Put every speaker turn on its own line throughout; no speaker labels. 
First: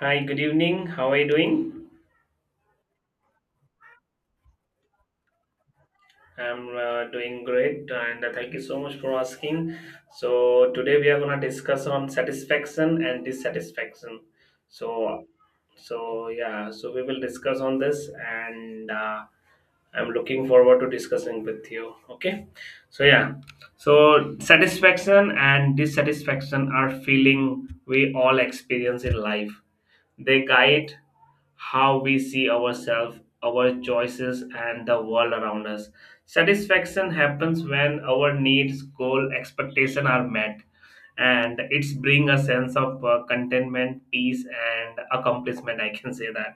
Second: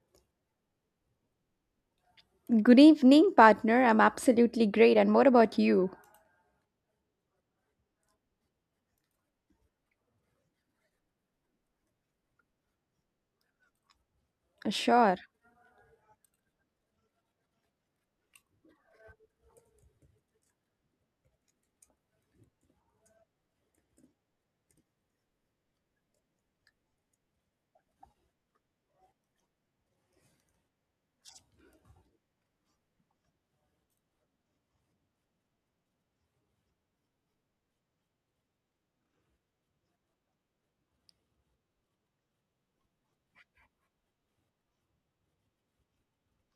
Hi, good evening. How are you doing?
Good evening, partner. I'm absolutely great. And what about you?
I'm doing great, and thank you so much for asking. So today we are gonna discuss on satisfaction and dissatisfaction.
Sure.
So, so we will discuss on this, and I'm looking forward to discussing with you. Okay, so yeah, so satisfaction and dissatisfaction are feeling we all experience in life. They guide how we see ourselves, our choices, and the world around us. Satisfaction happens when our needs, goal, expectation are met, and it's bring a sense of contentment, peace, and accomplishment. I can say that.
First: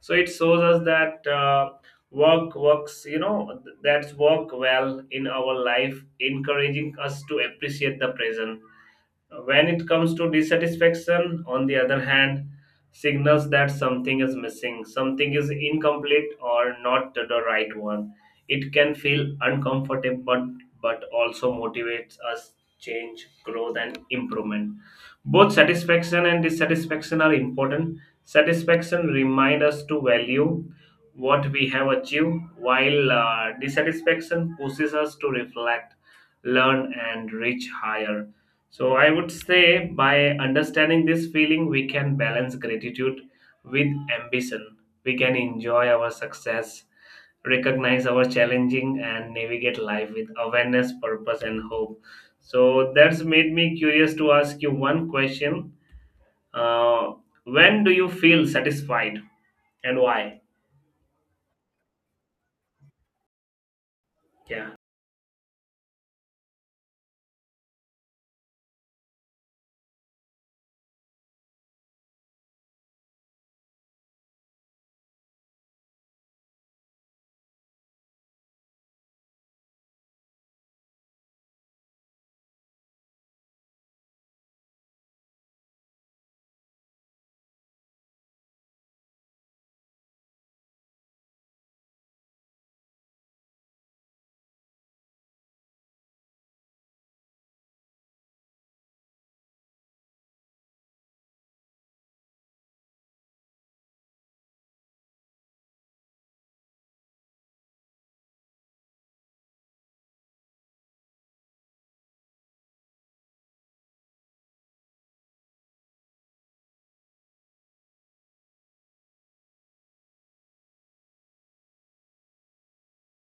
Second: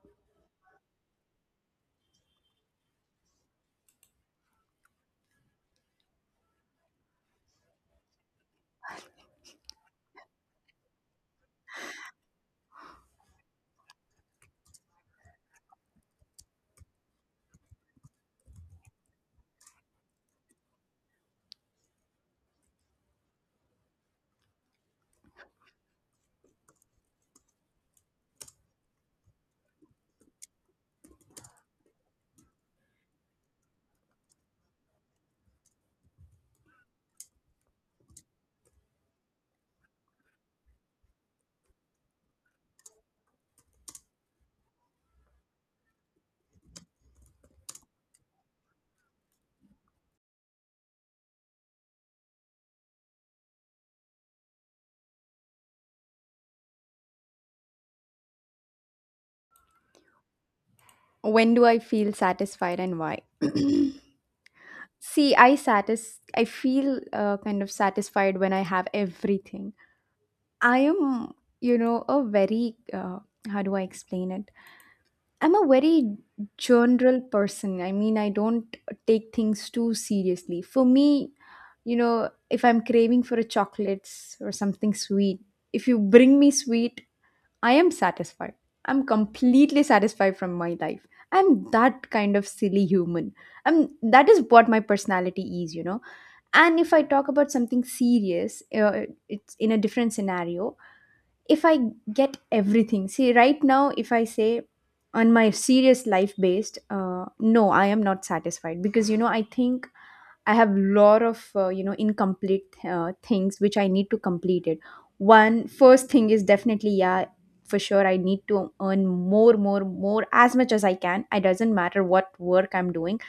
So it shows us that work works. You know that's work well in our life, encouraging us to appreciate the present when it comes to dissatisfaction. On the other hand, signals that something is missing, something is incomplete or not the right one. It can feel uncomfortable but also motivates us change, growth and improvement. Both satisfaction and dissatisfaction are important. Satisfaction reminds us to value what we have achieved, while dissatisfaction pushes us to reflect, learn, and reach higher. So, I would say by understanding this feeling, we can balance gratitude with ambition. We can enjoy our success, recognize our challenging, and navigate life with awareness, purpose, and hope. So that's made me curious to ask you one question. Uh, when do you feel satisfied and why?
When do I feel satisfied and why?
Yeah.
See, I feel kind of satisfied when I have everything. I am, a very how do I explain it? I'm a very general person. I mean, I don't take things too seriously. For me, if I'm craving for a chocolates or something sweet, if you bring me sweet, I am satisfied. I'm completely satisfied from my life. I'm that kind of silly human. I'm that is what my personality is. And if I talk about something serious, it's in a different scenario. If I get everything, see, right now, if I say on my serious life based, no, I am not satisfied because I think I have lot of incomplete things which I need to complete it. One first thing is definitely, yeah, for sure I need to earn more, more, more, as much as I can. It doesn't matter what work I'm doing.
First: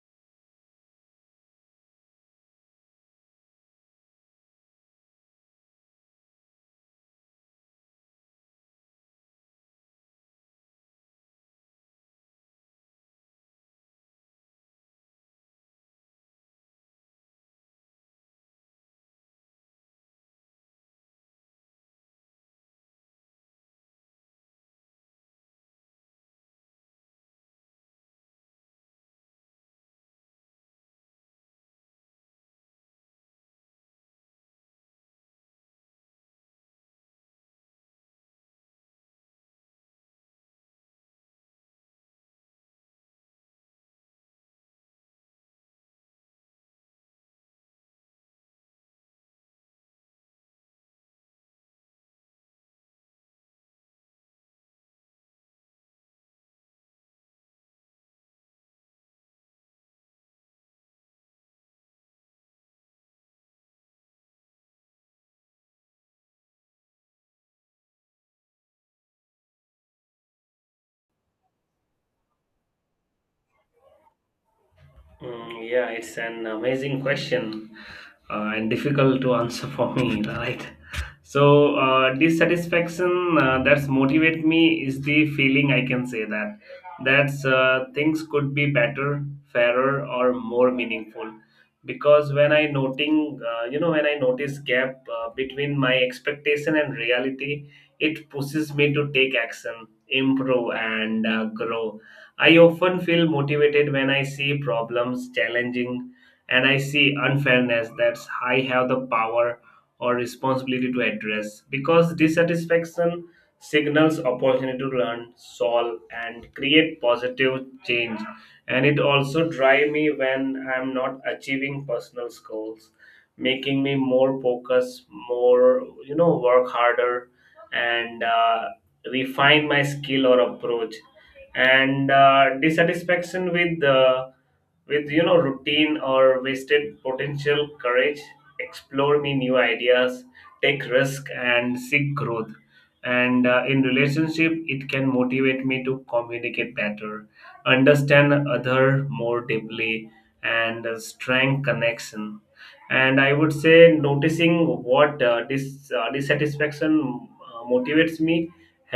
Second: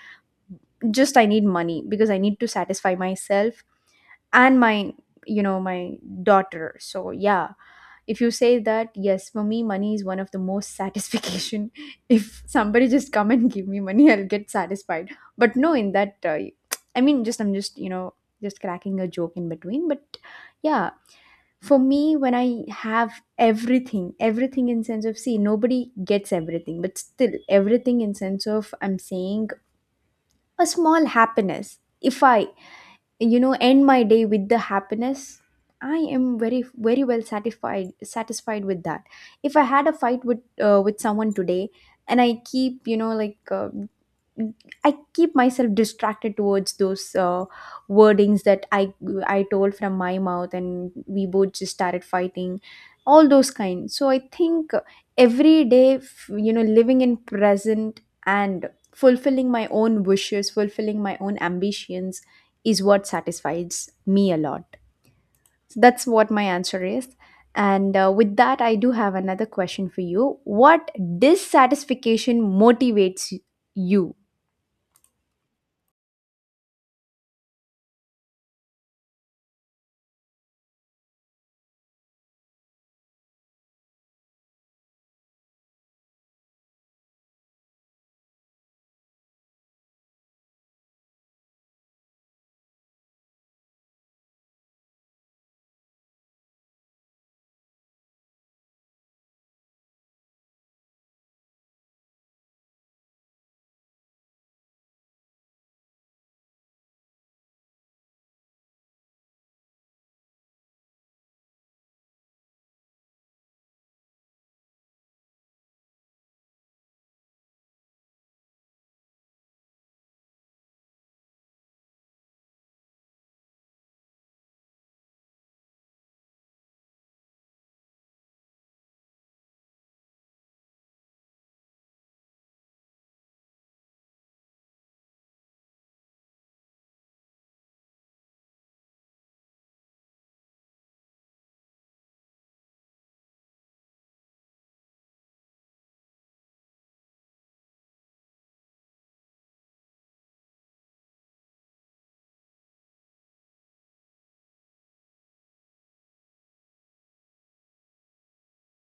Just I need money because I need to satisfy myself and my you know my daughter. So yeah, if you say that, yes, for me money is one of the most satisfaction. If somebody just come and give me money, I'll get satisfied. But no, in that I mean, just I'm just just cracking a joke in between. But yeah, for me when I have everything, everything in sense of, see, nobody gets everything, but still everything in sense of I'm saying, a small happiness, if I end my day with the happiness, I am very, very well satisfied with that. If I had a fight with with someone today, and I keep, I keep myself distracted towards those wordings that I told from my mouth, and we both just started fighting, all those kinds. So I think every day, living in present and fulfilling my own wishes, fulfilling my own ambitions, is what satisfies me a lot. So that's what my answer is. And with that, I do have another question for you. What dissatisfaction motivates you?
Mm, yeah, it's an amazing question and difficult to answer for me, right? So, dissatisfaction that's motivate me is the feeling I can say that that's things could be better, fairer, or more meaningful. Because when I noting, when I notice gap between my expectation and reality, it pushes me to take action, improve, and grow. I often feel motivated when I see problems challenging and I see unfairness that I have the power or responsibility to address because dissatisfaction signals opportunity to learn, solve, and create positive change. And it also drives me when I'm not achieving personal goals, making me more focused, more, you know, work harder and refine my skill or approach, and dissatisfaction with you know routine or wasted potential courage explore me new ideas, take risk and seek growth. And in relationship, it can motivate me to communicate better, understand other more deeply, and strengthen connection. And I would say noticing what dissatisfaction motivates me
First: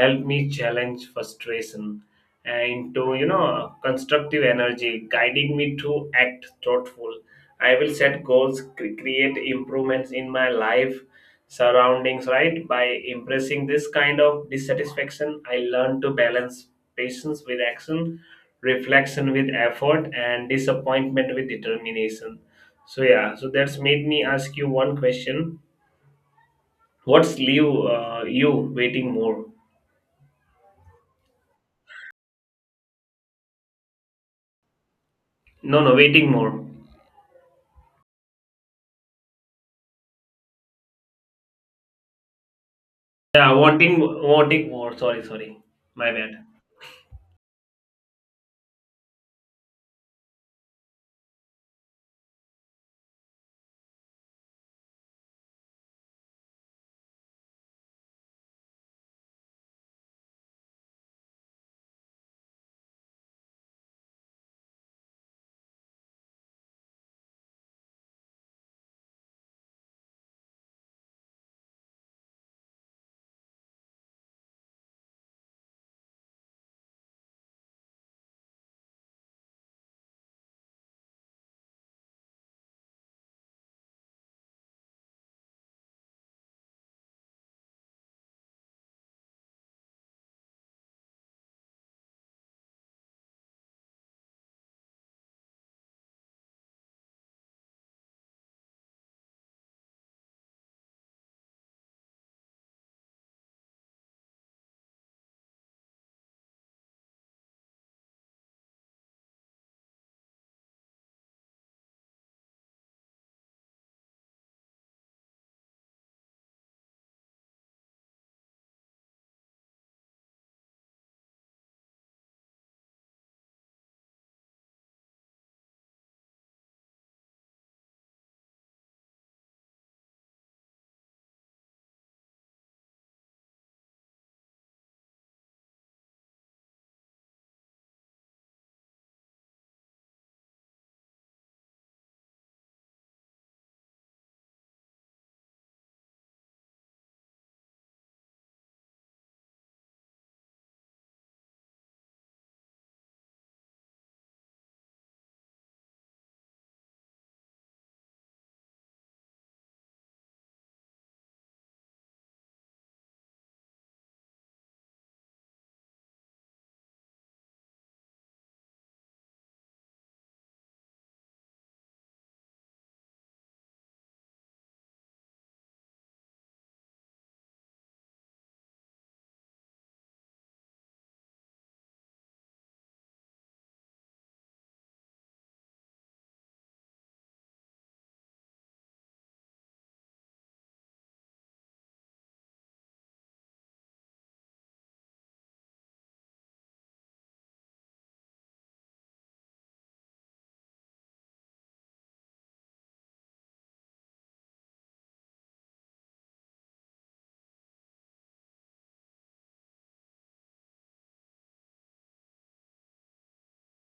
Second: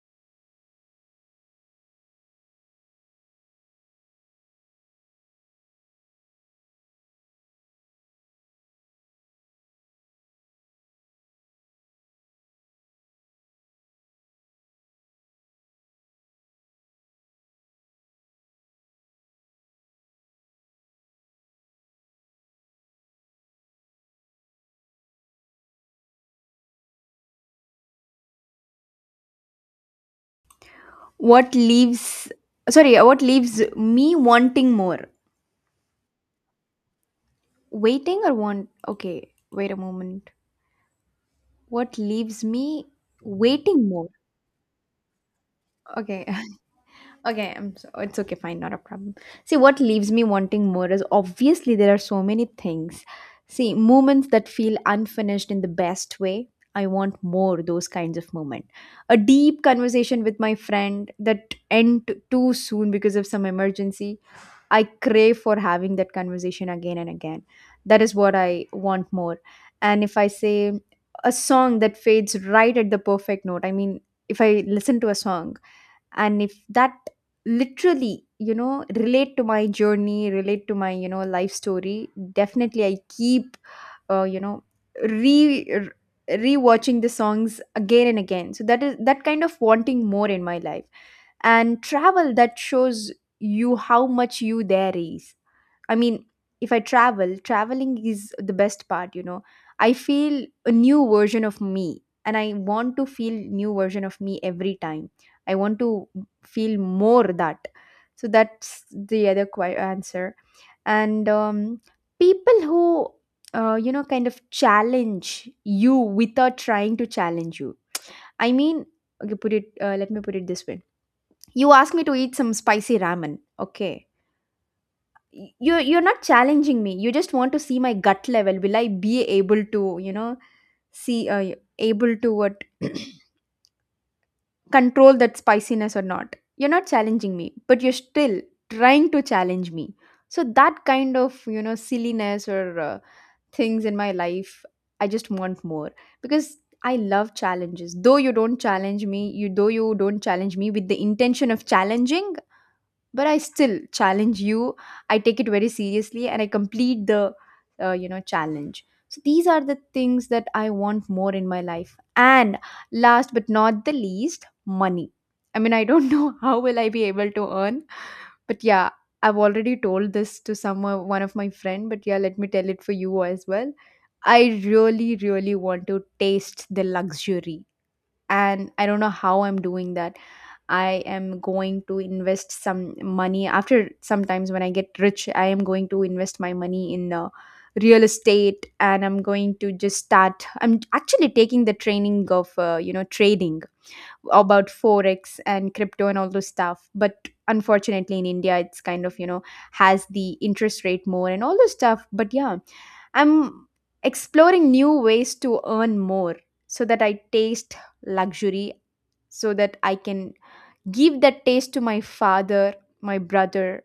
help me challenge frustration into you know constructive energy guiding me to act thoughtful. I will set goals, create improvements in my life surroundings, right? By impressing this kind of dissatisfaction, I learn to balance patience with action, reflection with effort, and disappointment with determination. So yeah, so that's made me ask you one question. What's leave you waiting more?
What leaves Sorry, what leaves me wanting more?
No, waiting more.
Waiting or want, okay, wait a moment. What leaves me
Yeah,
waiting
voting,
more?
voting war. Sorry, sorry, my
Okay.
bad.
Okay, it's okay, fine, not a problem. See, what leaves me wanting more is, obviously, there are so many things. See, moments that feel unfinished in the best way. I want more those kinds of moment. A deep conversation with my friend that end too soon because of some emergency, I crave for having that conversation again and again. That is what I want more. And if I say a song that fades right at the perfect note, I mean, if I listen to a song, and if that literally, relate to my journey, relate to my, life story, definitely I keep, uh, you know, re-watching the songs again and again. So that is that kind of wanting more in my life. And travel that shows you how much you there is, I mean, if I travel traveling is the best part. I feel a new version of me, and I want to feel new version of me every time. I want to feel more that. So that's the other answer. And people who, kind of challenge you without trying to challenge you. I mean, okay, put it let me put it this way. You ask me to eat some spicy ramen. Okay. You're not challenging me. You just want to see my gut level. Will I be able to, you know, see, able to what, control that spiciness or not? You're not challenging me, but you're still trying to challenge me. So that kind of, silliness or things in my life, I just want more, because I love challenges. Though you don't challenge me, you though you don't challenge me with the intention of challenging, but I still challenge you. I take it very seriously, and I complete the challenge. So these are the things that I want more in my life. And last but not the least, money. I mean, I don't know how will I be able to earn, but yeah, I've already told this to some one of my friend, but yeah, let me tell it for you as well. I really, really want to taste the luxury, and I don't know how I'm doing that. I am going to invest some money after sometimes when I get rich. I am going to invest my money in real estate, and I'm going to just start. I'm actually taking the training of, trading about Forex and crypto and all those stuff. But unfortunately, in India, it's kind of, has the interest rate more and all those stuff. But yeah, I'm exploring new ways to earn more, so that I taste luxury, so that I can give that taste to my father, my brother,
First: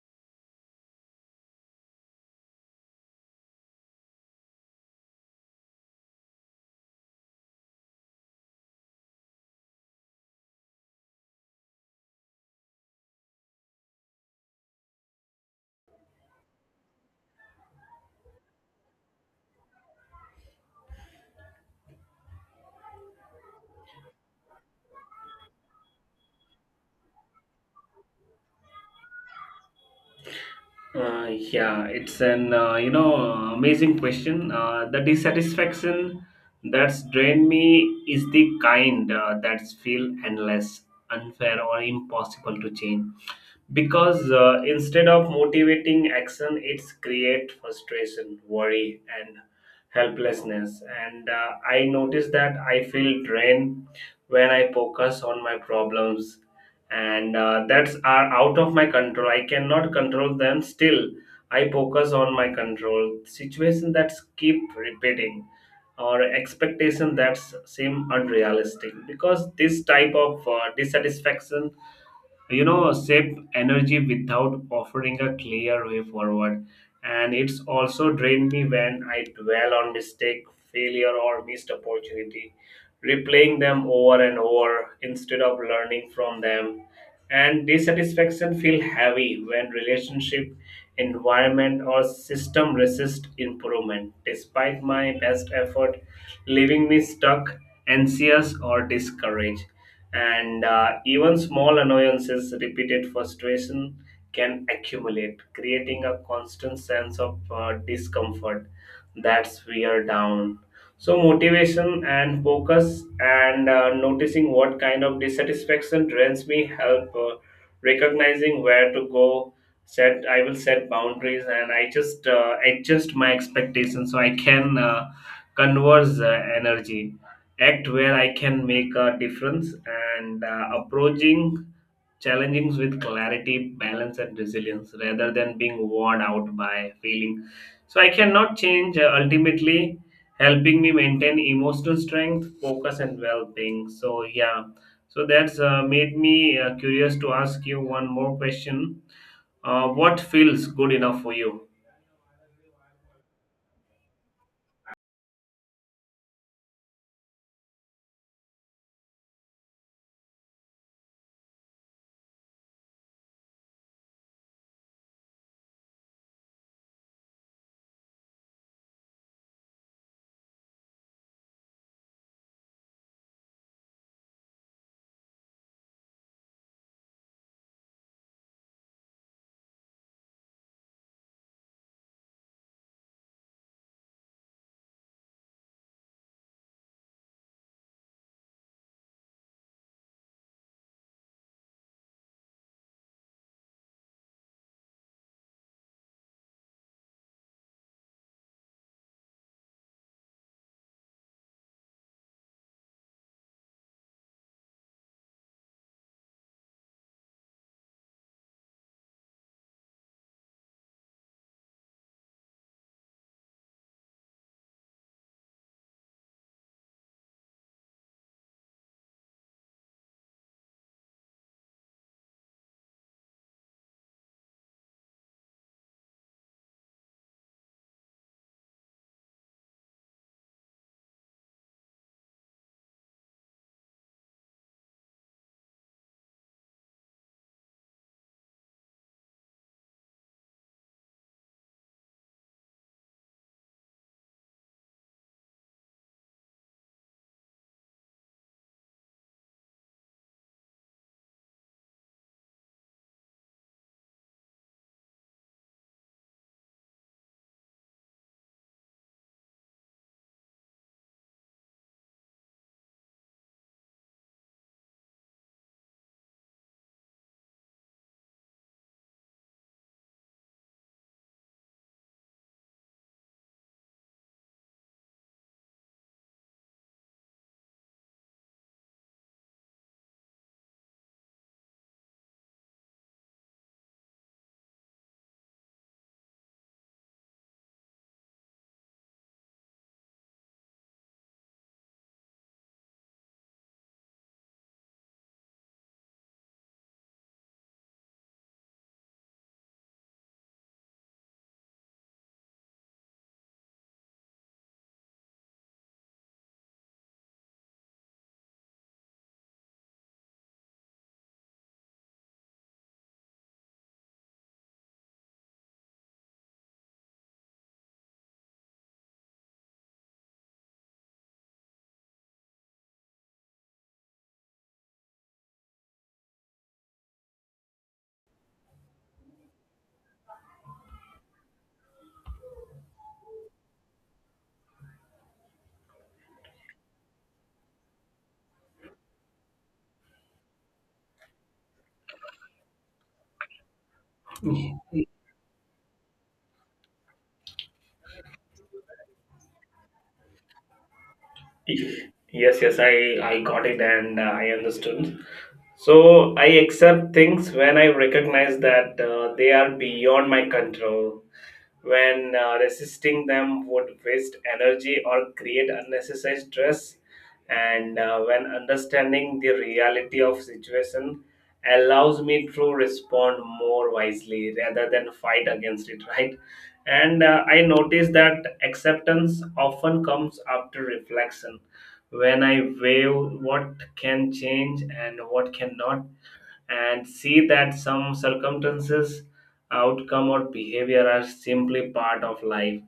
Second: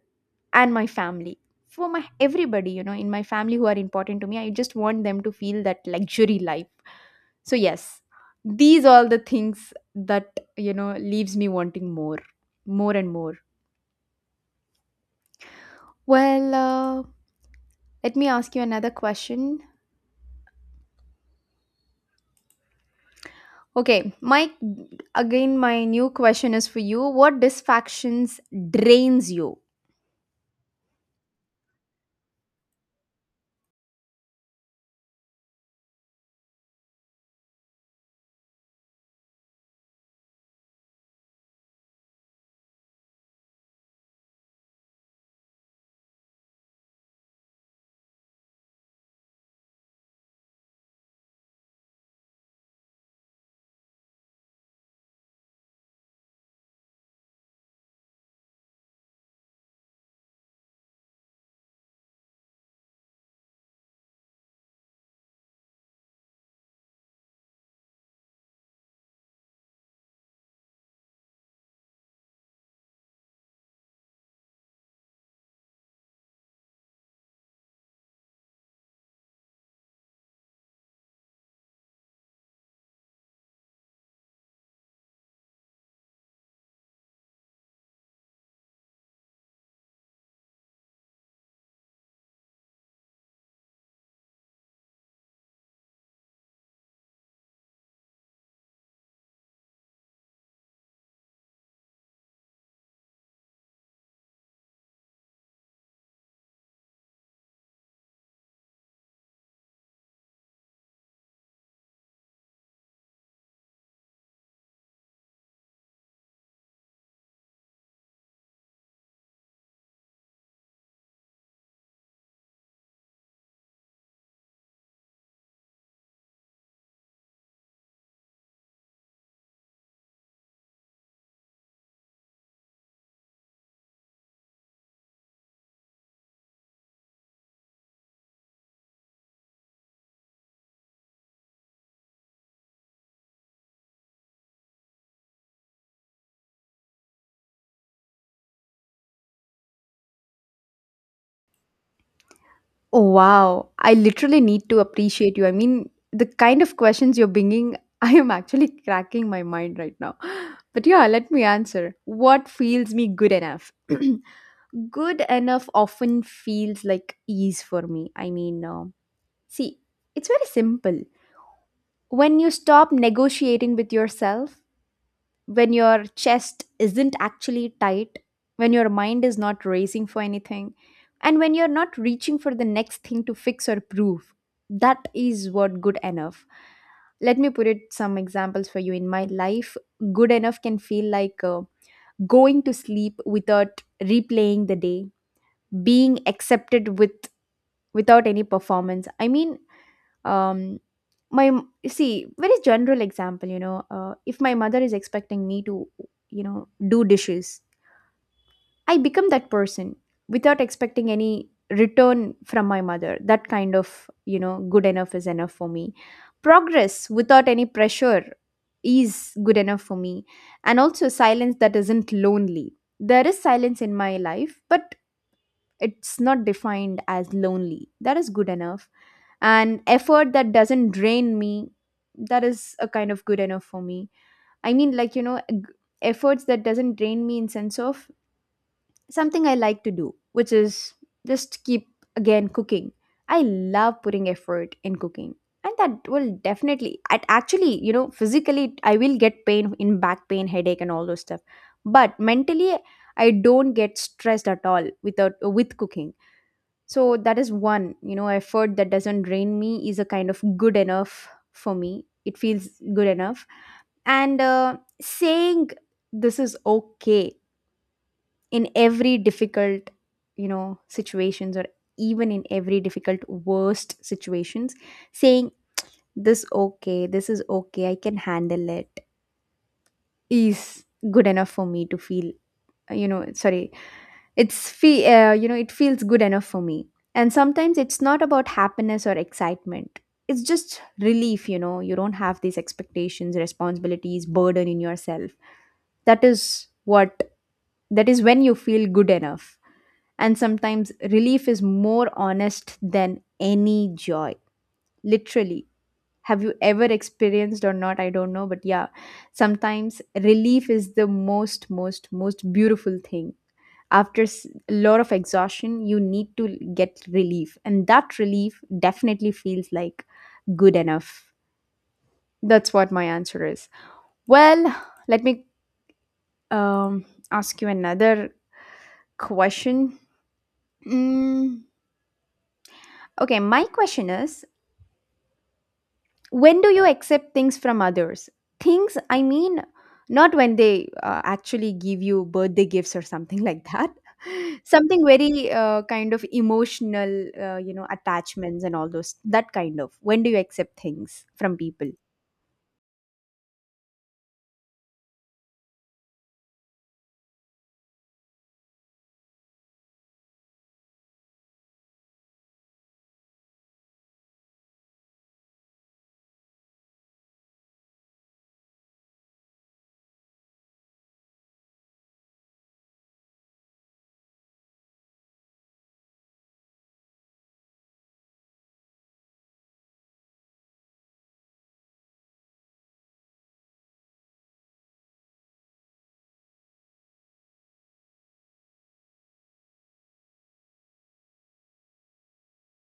and my family. For my everybody, in my family who are important to me, I just want them to feel that luxury life. So yes, these all the things that leaves me wanting more, more and more. Well, let me ask you another question, okay, Mike. Again, my new question is for you: what distractions drains you?
Yeah, it's an amazing question. The dissatisfaction that's drained me is the kind that feel endless, unfair, or impossible to change. Because instead of motivating action, it's create frustration, worry and helplessness. And I notice that I feel drained when I focus on my problems, and that's are out of my control. I cannot control them. Still I focus on my control situation that's keep repeating, or expectation that seem unrealistic, because this type of dissatisfaction you know sap energy without offering a clear way forward. And it's also drained me when I dwell on mistake, failure or missed opportunity, replaying them over and over instead of learning from them. And dissatisfaction feel heavy when relationship, environment or system resist improvement despite my best effort, leaving me stuck, anxious or discouraged. And even small annoyances, repeated frustration can accumulate, creating a constant sense of discomfort that's wear down. So, motivation and focus, and noticing what kind of dissatisfaction drains me, help recognizing where to go. Set I will set boundaries, and I just adjust my expectations so I can converse energy, act where I can make a difference, and approaching challenges with clarity, balance, and resilience rather than being worn out by feeling. So I cannot change ultimately, helping me maintain emotional strength, focus, and well being. So, yeah, so that's made me curious to ask you one more question. What feels good enough for you?
Oh, wow. I literally need to appreciate you. I mean, the kind of questions you're bringing, I am actually cracking my mind right now. But yeah, let me answer. What feels me good enough? Good enough often feels like ease for me. I mean, see, it's very simple. When you stop negotiating with yourself, when your chest isn't actually tight, when your mind is not racing for anything, and when you're not reaching for the next thing to fix or prove. That is what good enough. Let me put it some examples for you. In my life, good enough can feel like, going to sleep without replaying the day, being accepted without any performance. I mean, um, see, very general example. If my mother is expecting me to, do dishes, I become that person without expecting any return from my mother. That kind of, good enough is enough for me. Progress without any pressure is good enough for me. And also silence that isn't lonely. There is silence in my life, but it's not defined as lonely. That is good enough. And effort that doesn't drain me, that is a kind of good enough for me. I mean, like, efforts that doesn't drain me, in sense of something I like to do, which is just keep, again, cooking. I love putting effort in cooking. And that will definitely, it actually, physically, I will get pain in back pain, headache, and all those stuff. But mentally, I don't get stressed at all without with cooking. So that is one, effort that doesn't drain me is a kind of good enough for me. It feels good enough. And saying this is okay in every difficult situations, or even in every difficult worst situations, saying this is okay, I can handle it, is good enough for me to feel, sorry, it's fe- you know it feels good enough for me. And sometimes it's not about happiness or excitement, it's just relief. You don't have these expectations, responsibilities, burden in yourself. That is what that is when you feel good enough. And sometimes relief is more honest than any joy. Literally. Have you ever experienced or not? I don't know. But yeah, sometimes relief is the most, most, most beautiful thing. After a lot of exhaustion, you need to get relief. And that relief definitely feels like good enough. That's what my answer is. Well, let me um, ask you another question. Mm, okay, my question is when do you accept things from others? Things I mean, not when they actually give you birthday gifts or something like that, something very kind of emotional, attachments and all those, that kind of. When do you accept things from people?
Yes, yes, I got it and I understood. So I accept things when I recognize that they are beyond my control, when resisting them would waste energy or create unnecessary stress, and when understanding the reality of situation allows me to respond more wisely rather than fight against it, right? And I notice that acceptance often comes after reflection, when I weigh what can change and what cannot, and see that some circumstances, outcome, or behavior are simply part of life.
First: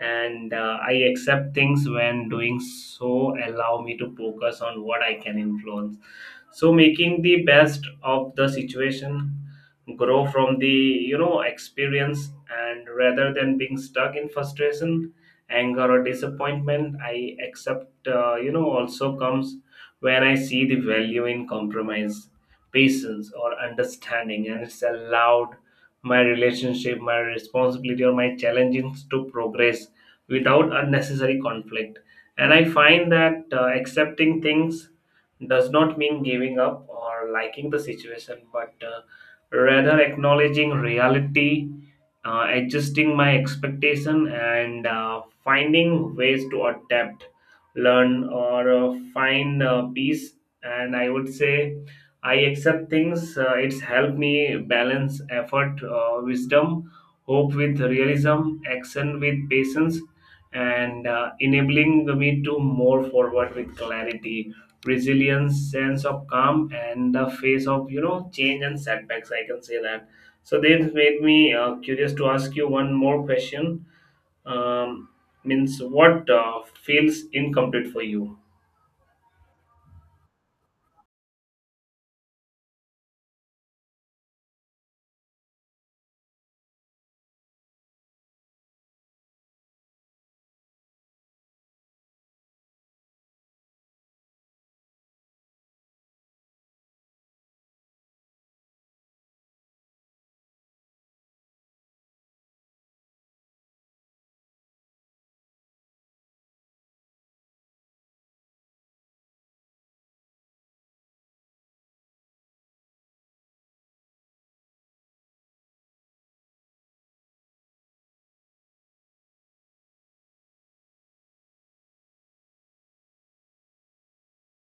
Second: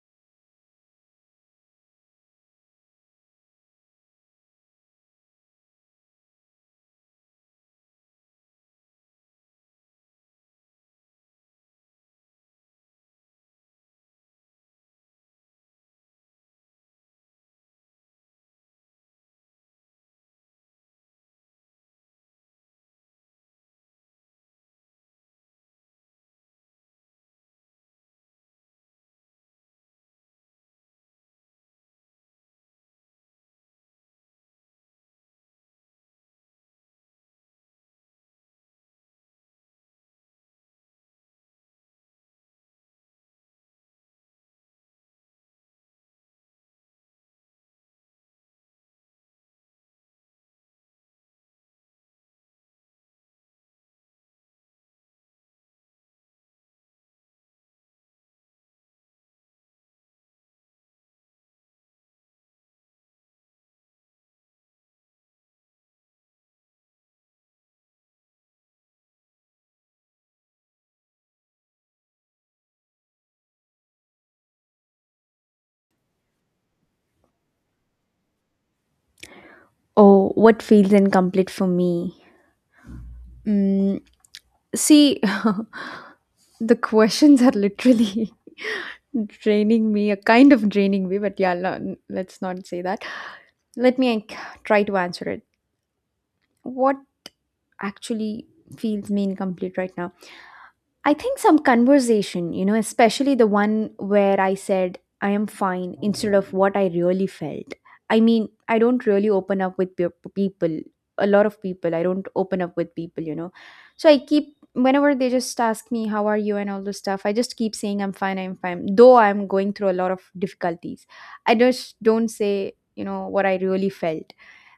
And I accept things when doing so allow me to focus on what I can influence. So making the best of the situation, grow from the you know experience, and rather than being stuck in frustration, anger, or disappointment, I accept you know also comes when I see the value in compromise, patience or understanding, and it's allowed my relationship, my responsibility, or my challenges to progress without unnecessary conflict. And I find that accepting things does not mean giving up or liking the situation, but rather acknowledging reality, adjusting my expectation, and finding ways to adapt, learn, or find peace. And I would say I accept things. It's helped me balance effort, wisdom, hope with realism, action with patience, and enabling me to move forward with clarity, resilience, sense of calm, and the face of you know change and setbacks. I can say that. So this made me curious to ask you one more question. Um, means what feels incomplete for you?
Oh, what feels incomplete for me. mm, see, the questions are literally draining me, a kind of draining me. But yeah, let's not say that. Let me try to answer it. What actually feels me incomplete right now? I think some conversation, you know, especially the one where I said I am fine instead of what I really felt. I mean, I don't really open up with people. A lot of people, I don't open up with people, you know. So I keep, whenever they just ask me how are you and all this stuff, I just keep saying I'm fine, I'm fine, though I'm going through a lot of difficulties. I just don't say, you know, what I really felt.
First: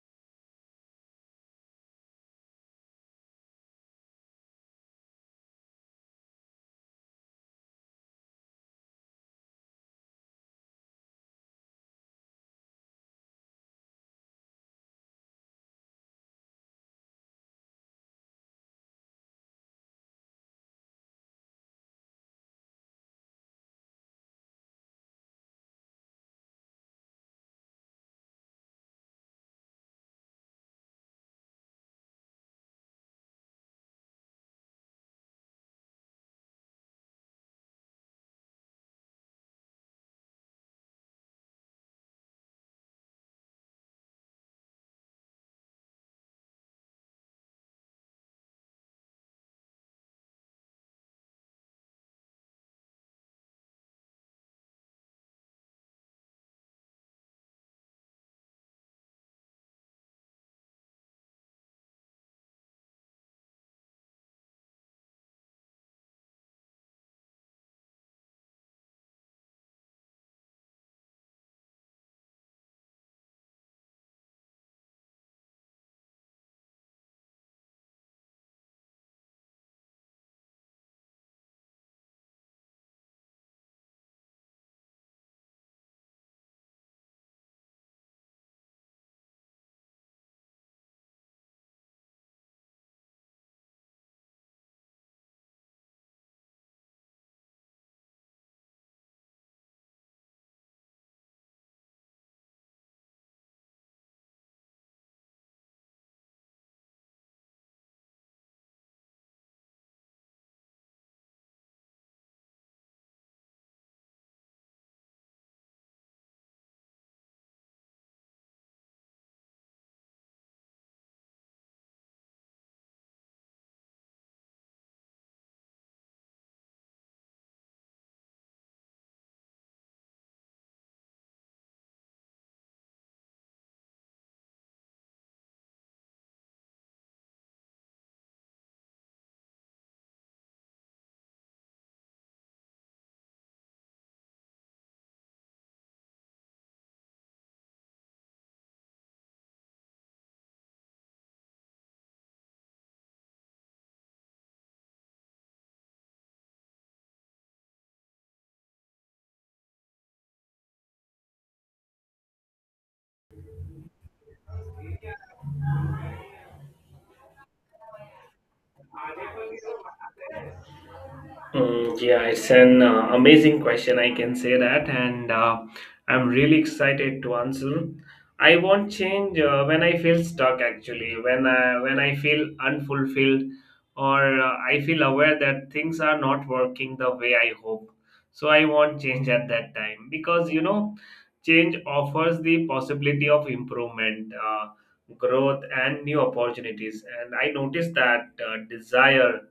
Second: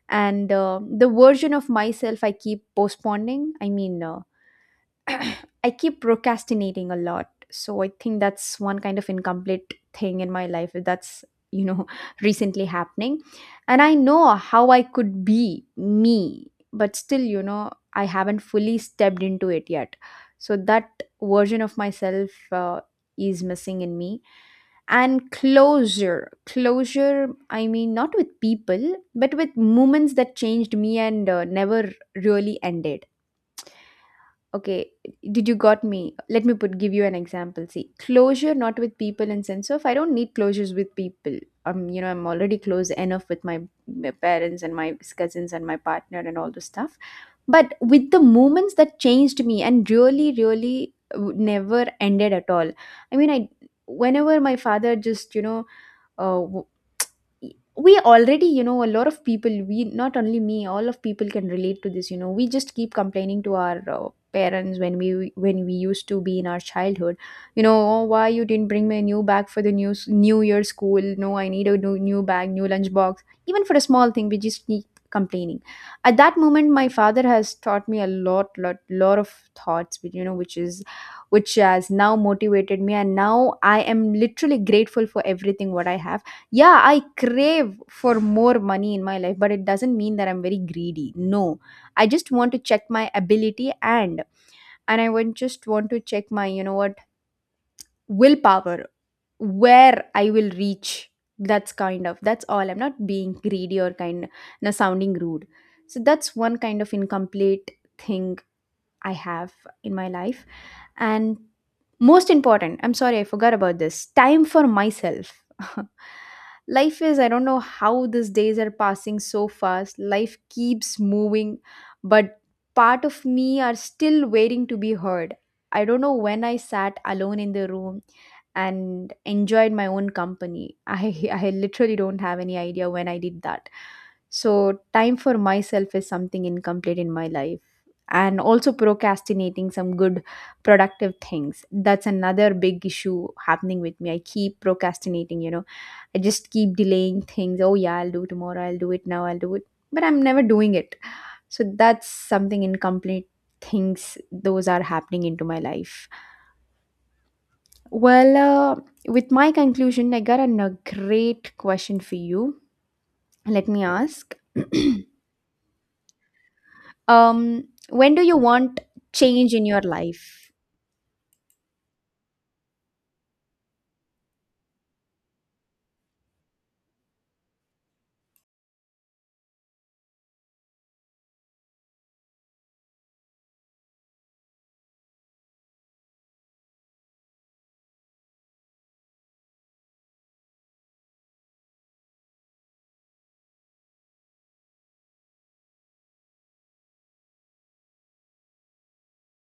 And the version of myself I keep postponing, I mean I keep procrastinating a lot. So I think that's one kind of incomplete thing in my life, that's, you know, recently happening. And I know how I could be me, but still, you know, I haven't fully stepped into it yet. So that version of myself is missing in me. And closure, closure, I mean not with people but with moments that changed me and never really ended. Okay, did you got me? Let me put give you an example. See, closure not with people, in sense of I don't need closures with people. Um, you know, I'm already close enough with my parents and my cousins and my partner and all the stuff. But with the moments that changed me and really, really never ended at all. I mean, I, whenever my father just, you know, uh, w- we already, you know, a lot of people, we, not only me, all of people can relate to this, you know. We just keep complaining to our parents, when we, when we used to be in our childhood. You know, oh, why you didn't bring me a new bag for the new new year school? No, I need a new, new bag, new lunchbox. Even for a small thing, we just keep complaining. At that moment, my father has taught me a lot, lot, lot of thoughts, you know, which is, which has now motivated me, and now I am literally grateful for everything what I have. Yeah, I crave for more money in my life, but it doesn't mean that I'm very greedy. No. I just want to check my ability, and I would just want to check my, you know what, willpower, where I will reach. That's kind of, that's all. I'm not being greedy or kind of sounding rude. So that's one kind of incomplete thing I have in my life. And most important, I'm sorry, I forgot about this, time for myself. Life is, I don't know how these days are passing so fast. Life keeps moving, but part of me are still waiting to be heard. I don't know when I sat alone in the room and enjoyed my own company. I literally don't have any idea when I did that. So, time for myself is something incomplete in my life. And also procrastinating some good productive things, that's another big issue happening with me. I keep procrastinating, you know, I just keep delaying things. Oh, yeah, I'll do tomorrow, I'll do it now, I'll do it, but I'm never doing it. So that's something incomplete, things those are happening into my life. Well, with my conclusion I got a great question for you. Let me ask. Um, when do you want change in your life?
Mm, yeah, it's an amazing question, I can say that, and I'm really excited to answer. I won't change when I feel stuck, actually, when I feel unfulfilled or I feel aware that things are not working the way I hope. So I won't change at that time because, you know, change offers the possibility of improvement, growth, and new opportunities. And I noticed that desire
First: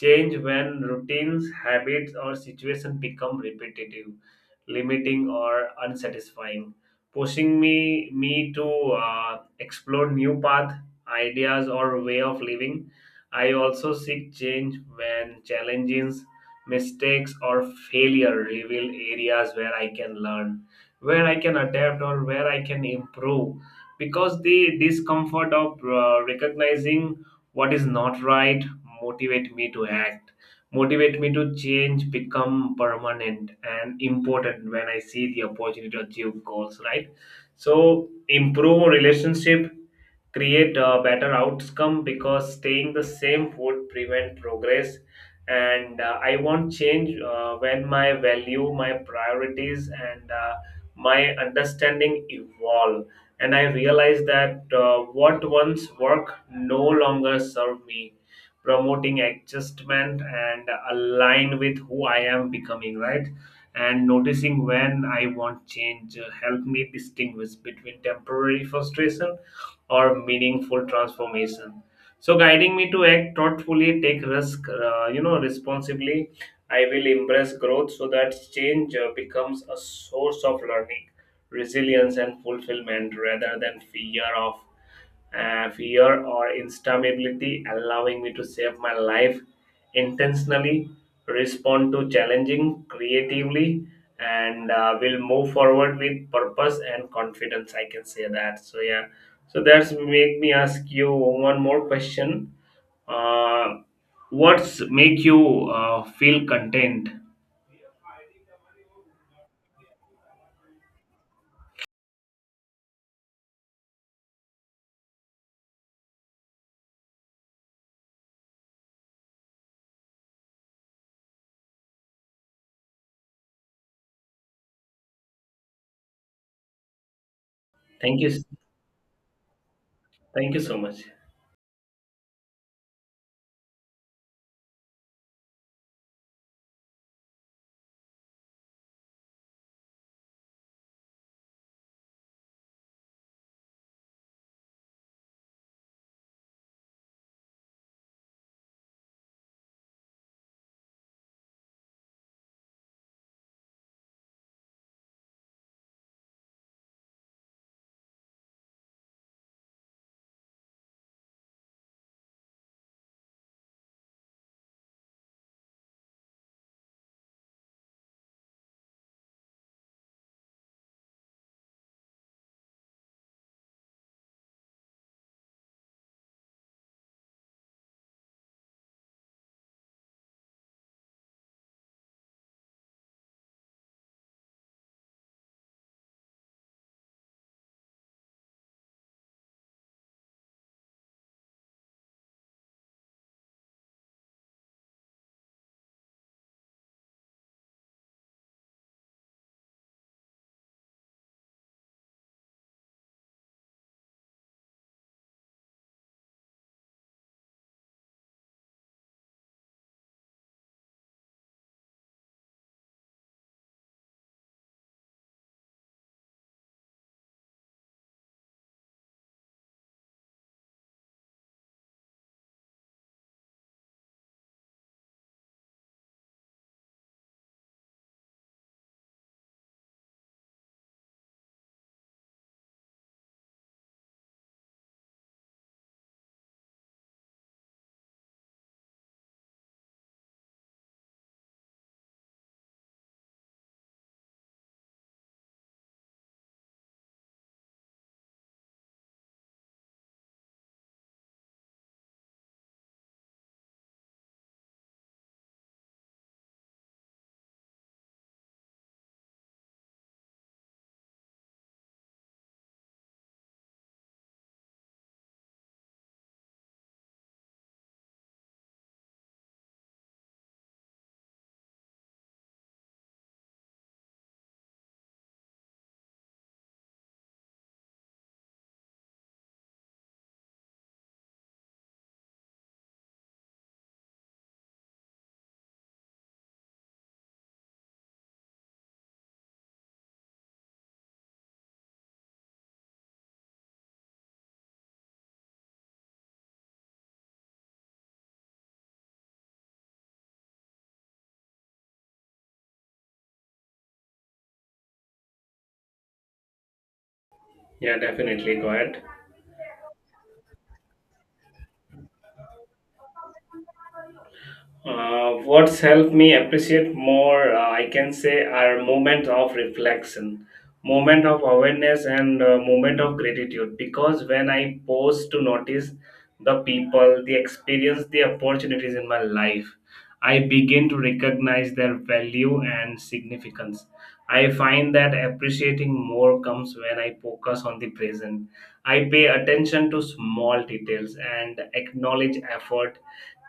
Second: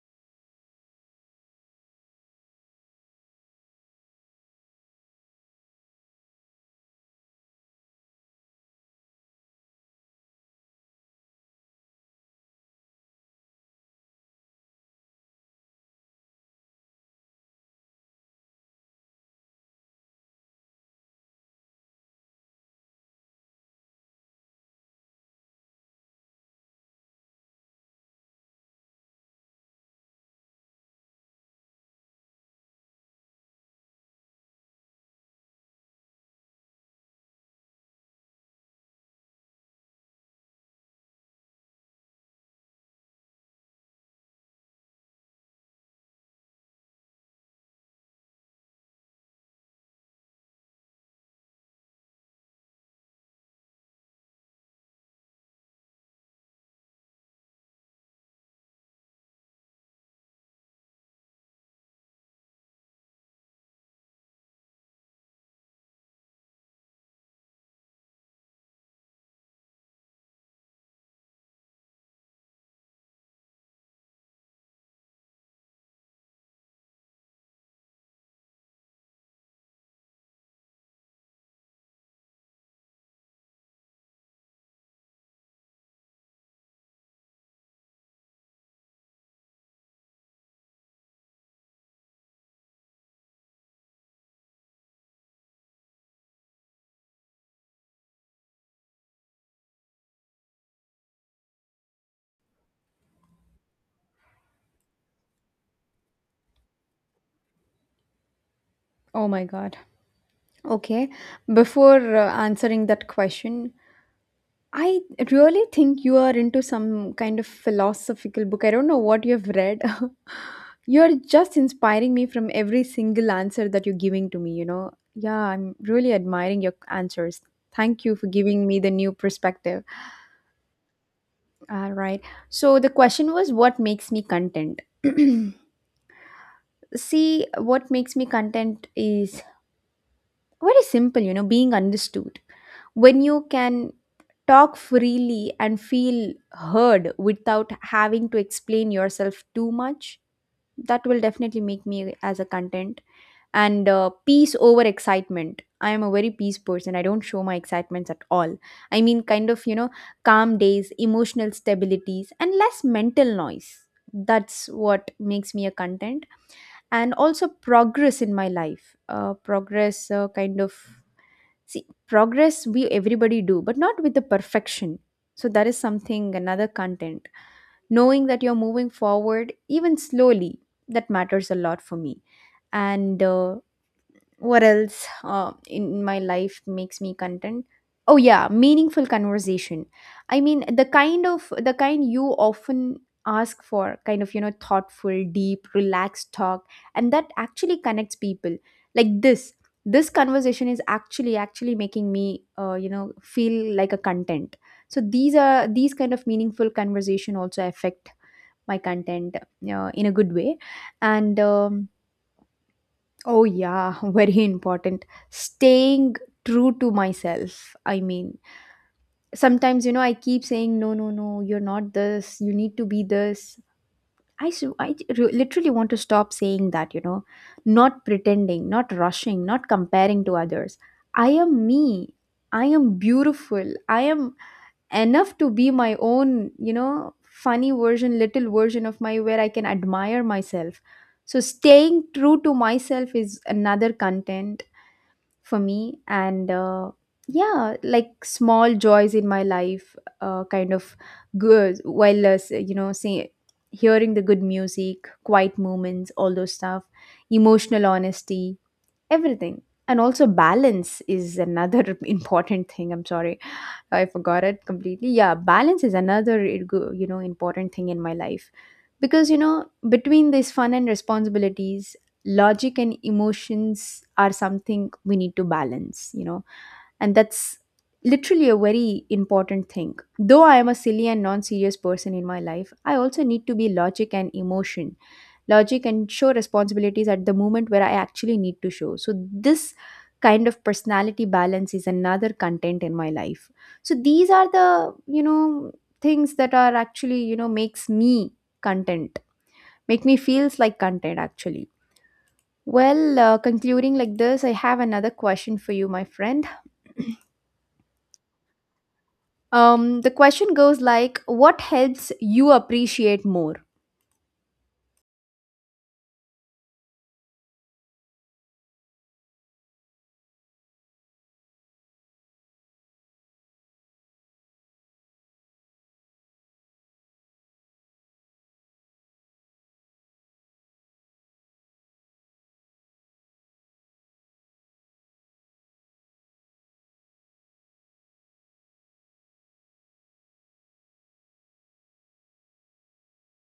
change when routines, habits, or situations become repetitive, limiting, or unsatisfying, pushing me to uh, explore new path, ideas, or way of living. I also seek change when challenges, mistakes, or failure reveal areas where I can learn, where I can adapt, or where I can improve. Because the discomfort of recognizing what is not right motivate me to act, motivate me to change become permanent and important when I see the opportunity to achieve goals, right? So improve relationship, create a better outcome, because staying the same would prevent progress. And I want change when my value, my priorities and my understanding evolve, and I realize that what once worked no longer serve me, promoting adjustment and align with who I am becoming, right? And noticing when I want change help me distinguish between temporary frustration or meaningful transformation. So, guiding me to act thoughtfully, take risk, you know, responsibly. I will embrace growth so that change becomes a source of learning, resilience and fulfillment rather than fear or instability, allowing me to save my life intentionally, respond to challenging creatively, and will move forward with purpose and confidence. I can say that. So yeah. So that's make me ask you one more question. Uh, what's make you feel content?
Oh my god. Okay, before answering that question, I really think you are into some kind of philosophical book. I don't know what you have read. You're just inspiring me from every single answer that you're giving to me, you know. Yeah, I'm really admiring your answers. Thank you
Thank
for
you.
giving me the new perspective.
Thank you so much.
All right. So the question was, what makes me content? See, what makes me content is very simple, you know, being understood, when you can talk freely and feel heard without having to explain yourself too much. That will definitely make me as a content. And peace over excitement. I am a very peace person, I don't show my excitements at all. I mean, kind of, you know, calm days, emotional stabilities, and less mental noise. That's what makes me a content. And also progress in my life, progress, kind of, see, progress we everybody do, but not with the perfection. So that is something another content. Knowing that you're moving forward even slowly, that matters a lot for me. And what else in my life makes me content? Oh yeah, meaningful conversation. I mean, the kind you often ask for, kind of, you know, thoughtful, deep, relaxed talk, and that actually connects people. Like this conversation is actually making me, you know, feel like a content. So these are, these kind of meaningful conversation also affect my content in a good way. And oh, yeah, very important. Staying true to myself. I mean, sometimes, you know, I keep saying no, no, no, you're not this, you need to be this. I, s- I re- literally want to stop saying that, you know, not pretending, not rushing, not comparing to others. I am me. I am beautiful. I am enough to be my own, you know, funny version, little version of my, where I can admire myself. So staying true to myself is another content for me. And yeah, like small joys in my life, kind of good while, you know, say hearing the good music, quiet moments, all those stuff, emotional honesty, everything. And also balance is another important thing. I'm sorry, I forgot it completely. Yeah, balance is another you know important thing in my life. Because, you know, between this fun and responsibilities, logic and emotions are something we need to balance, you know. And that's literally a very important thing. Though I am a silly and non-serious person in my life, I also need to be logic and emotion, logic, and show responsibilities at the moment where I actually need to show. So, this kind of personality balance is another content in my life. So, these are the, you know, things that are actually, you know, makes me content, make me feels like content actually. Well, concluding like this, I have another question for you, my friend.
Yeah, definitely. Go ahead.
The question goes like, what helps you appreciate more?
What's helped me appreciate more, I can say, are moments of reflection, moment of awareness, and moment of gratitude. Because when I pause to notice the people, the experience, the opportunities in my life, I begin to recognize their value and significance. I find that appreciating more comes when I focus on the present. I pay attention to small details and acknowledge effort,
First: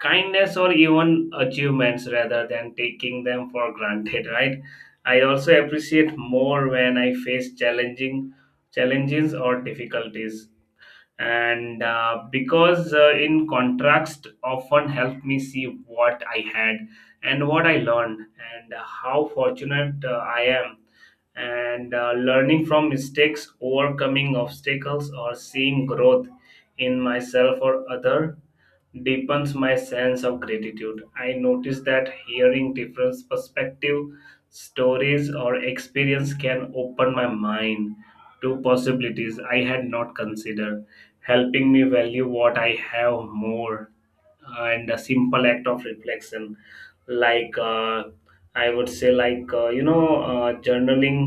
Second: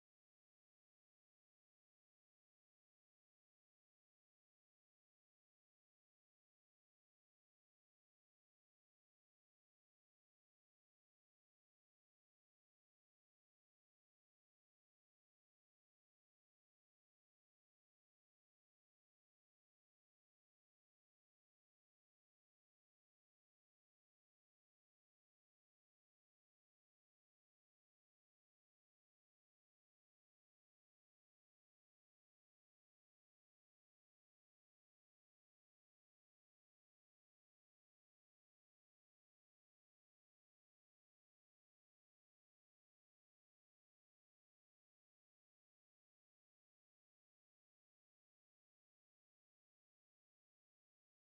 kindness or even achievements rather than taking them for granted, right? I also appreciate more when I face challenging challenges or difficulties, and because in contrast often helped me see what I had and what I learned and how fortunate I am. And learning from mistakes, overcoming obstacles or seeing growth in myself or other deepens my sense of gratitude. I notice that hearing different perspective, stories or experience can open my mind to possibilities I had not considered, helping me value what I have more. And a simple act of reflection, like I would say, like journaling,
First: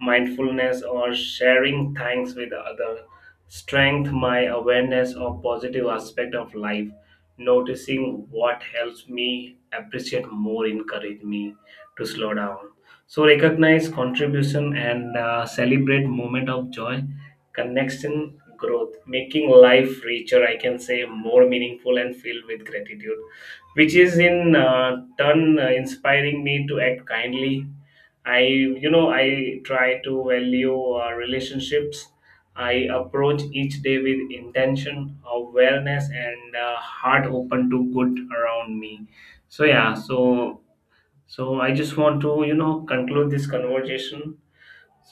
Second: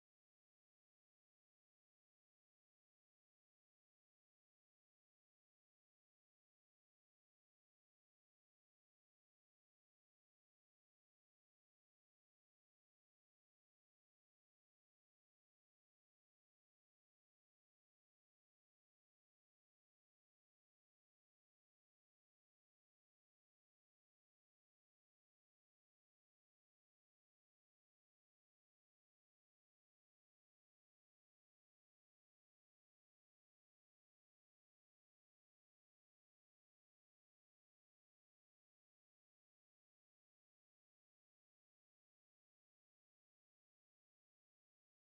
mindfulness, or sharing thanks with other, strength my awareness of positive aspect of life, noticing what helps me appreciate more, encourage me to slow down. So recognize contribution and celebrate moment of joy, connection, growth, making life richer, I can say more meaningful and filled with gratitude, which is in turn inspiring me to act kindly. I, you know, I try to value relationships. I approach each day with intention, awareness, and heart open to good around me. So yeah, so I just want to you know conclude this conversation.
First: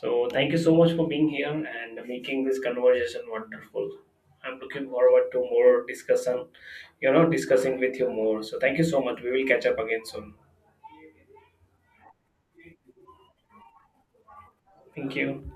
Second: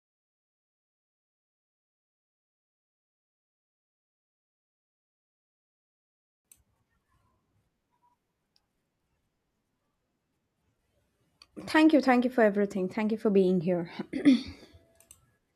So, thank you so much for being here and making this conversation wonderful. I'm looking forward to more discussion, you know, discussing with you more. So, thank you so much. We will catch up again soon.
Thank you. Thank you for everything. Thank you for being here.
Thank you.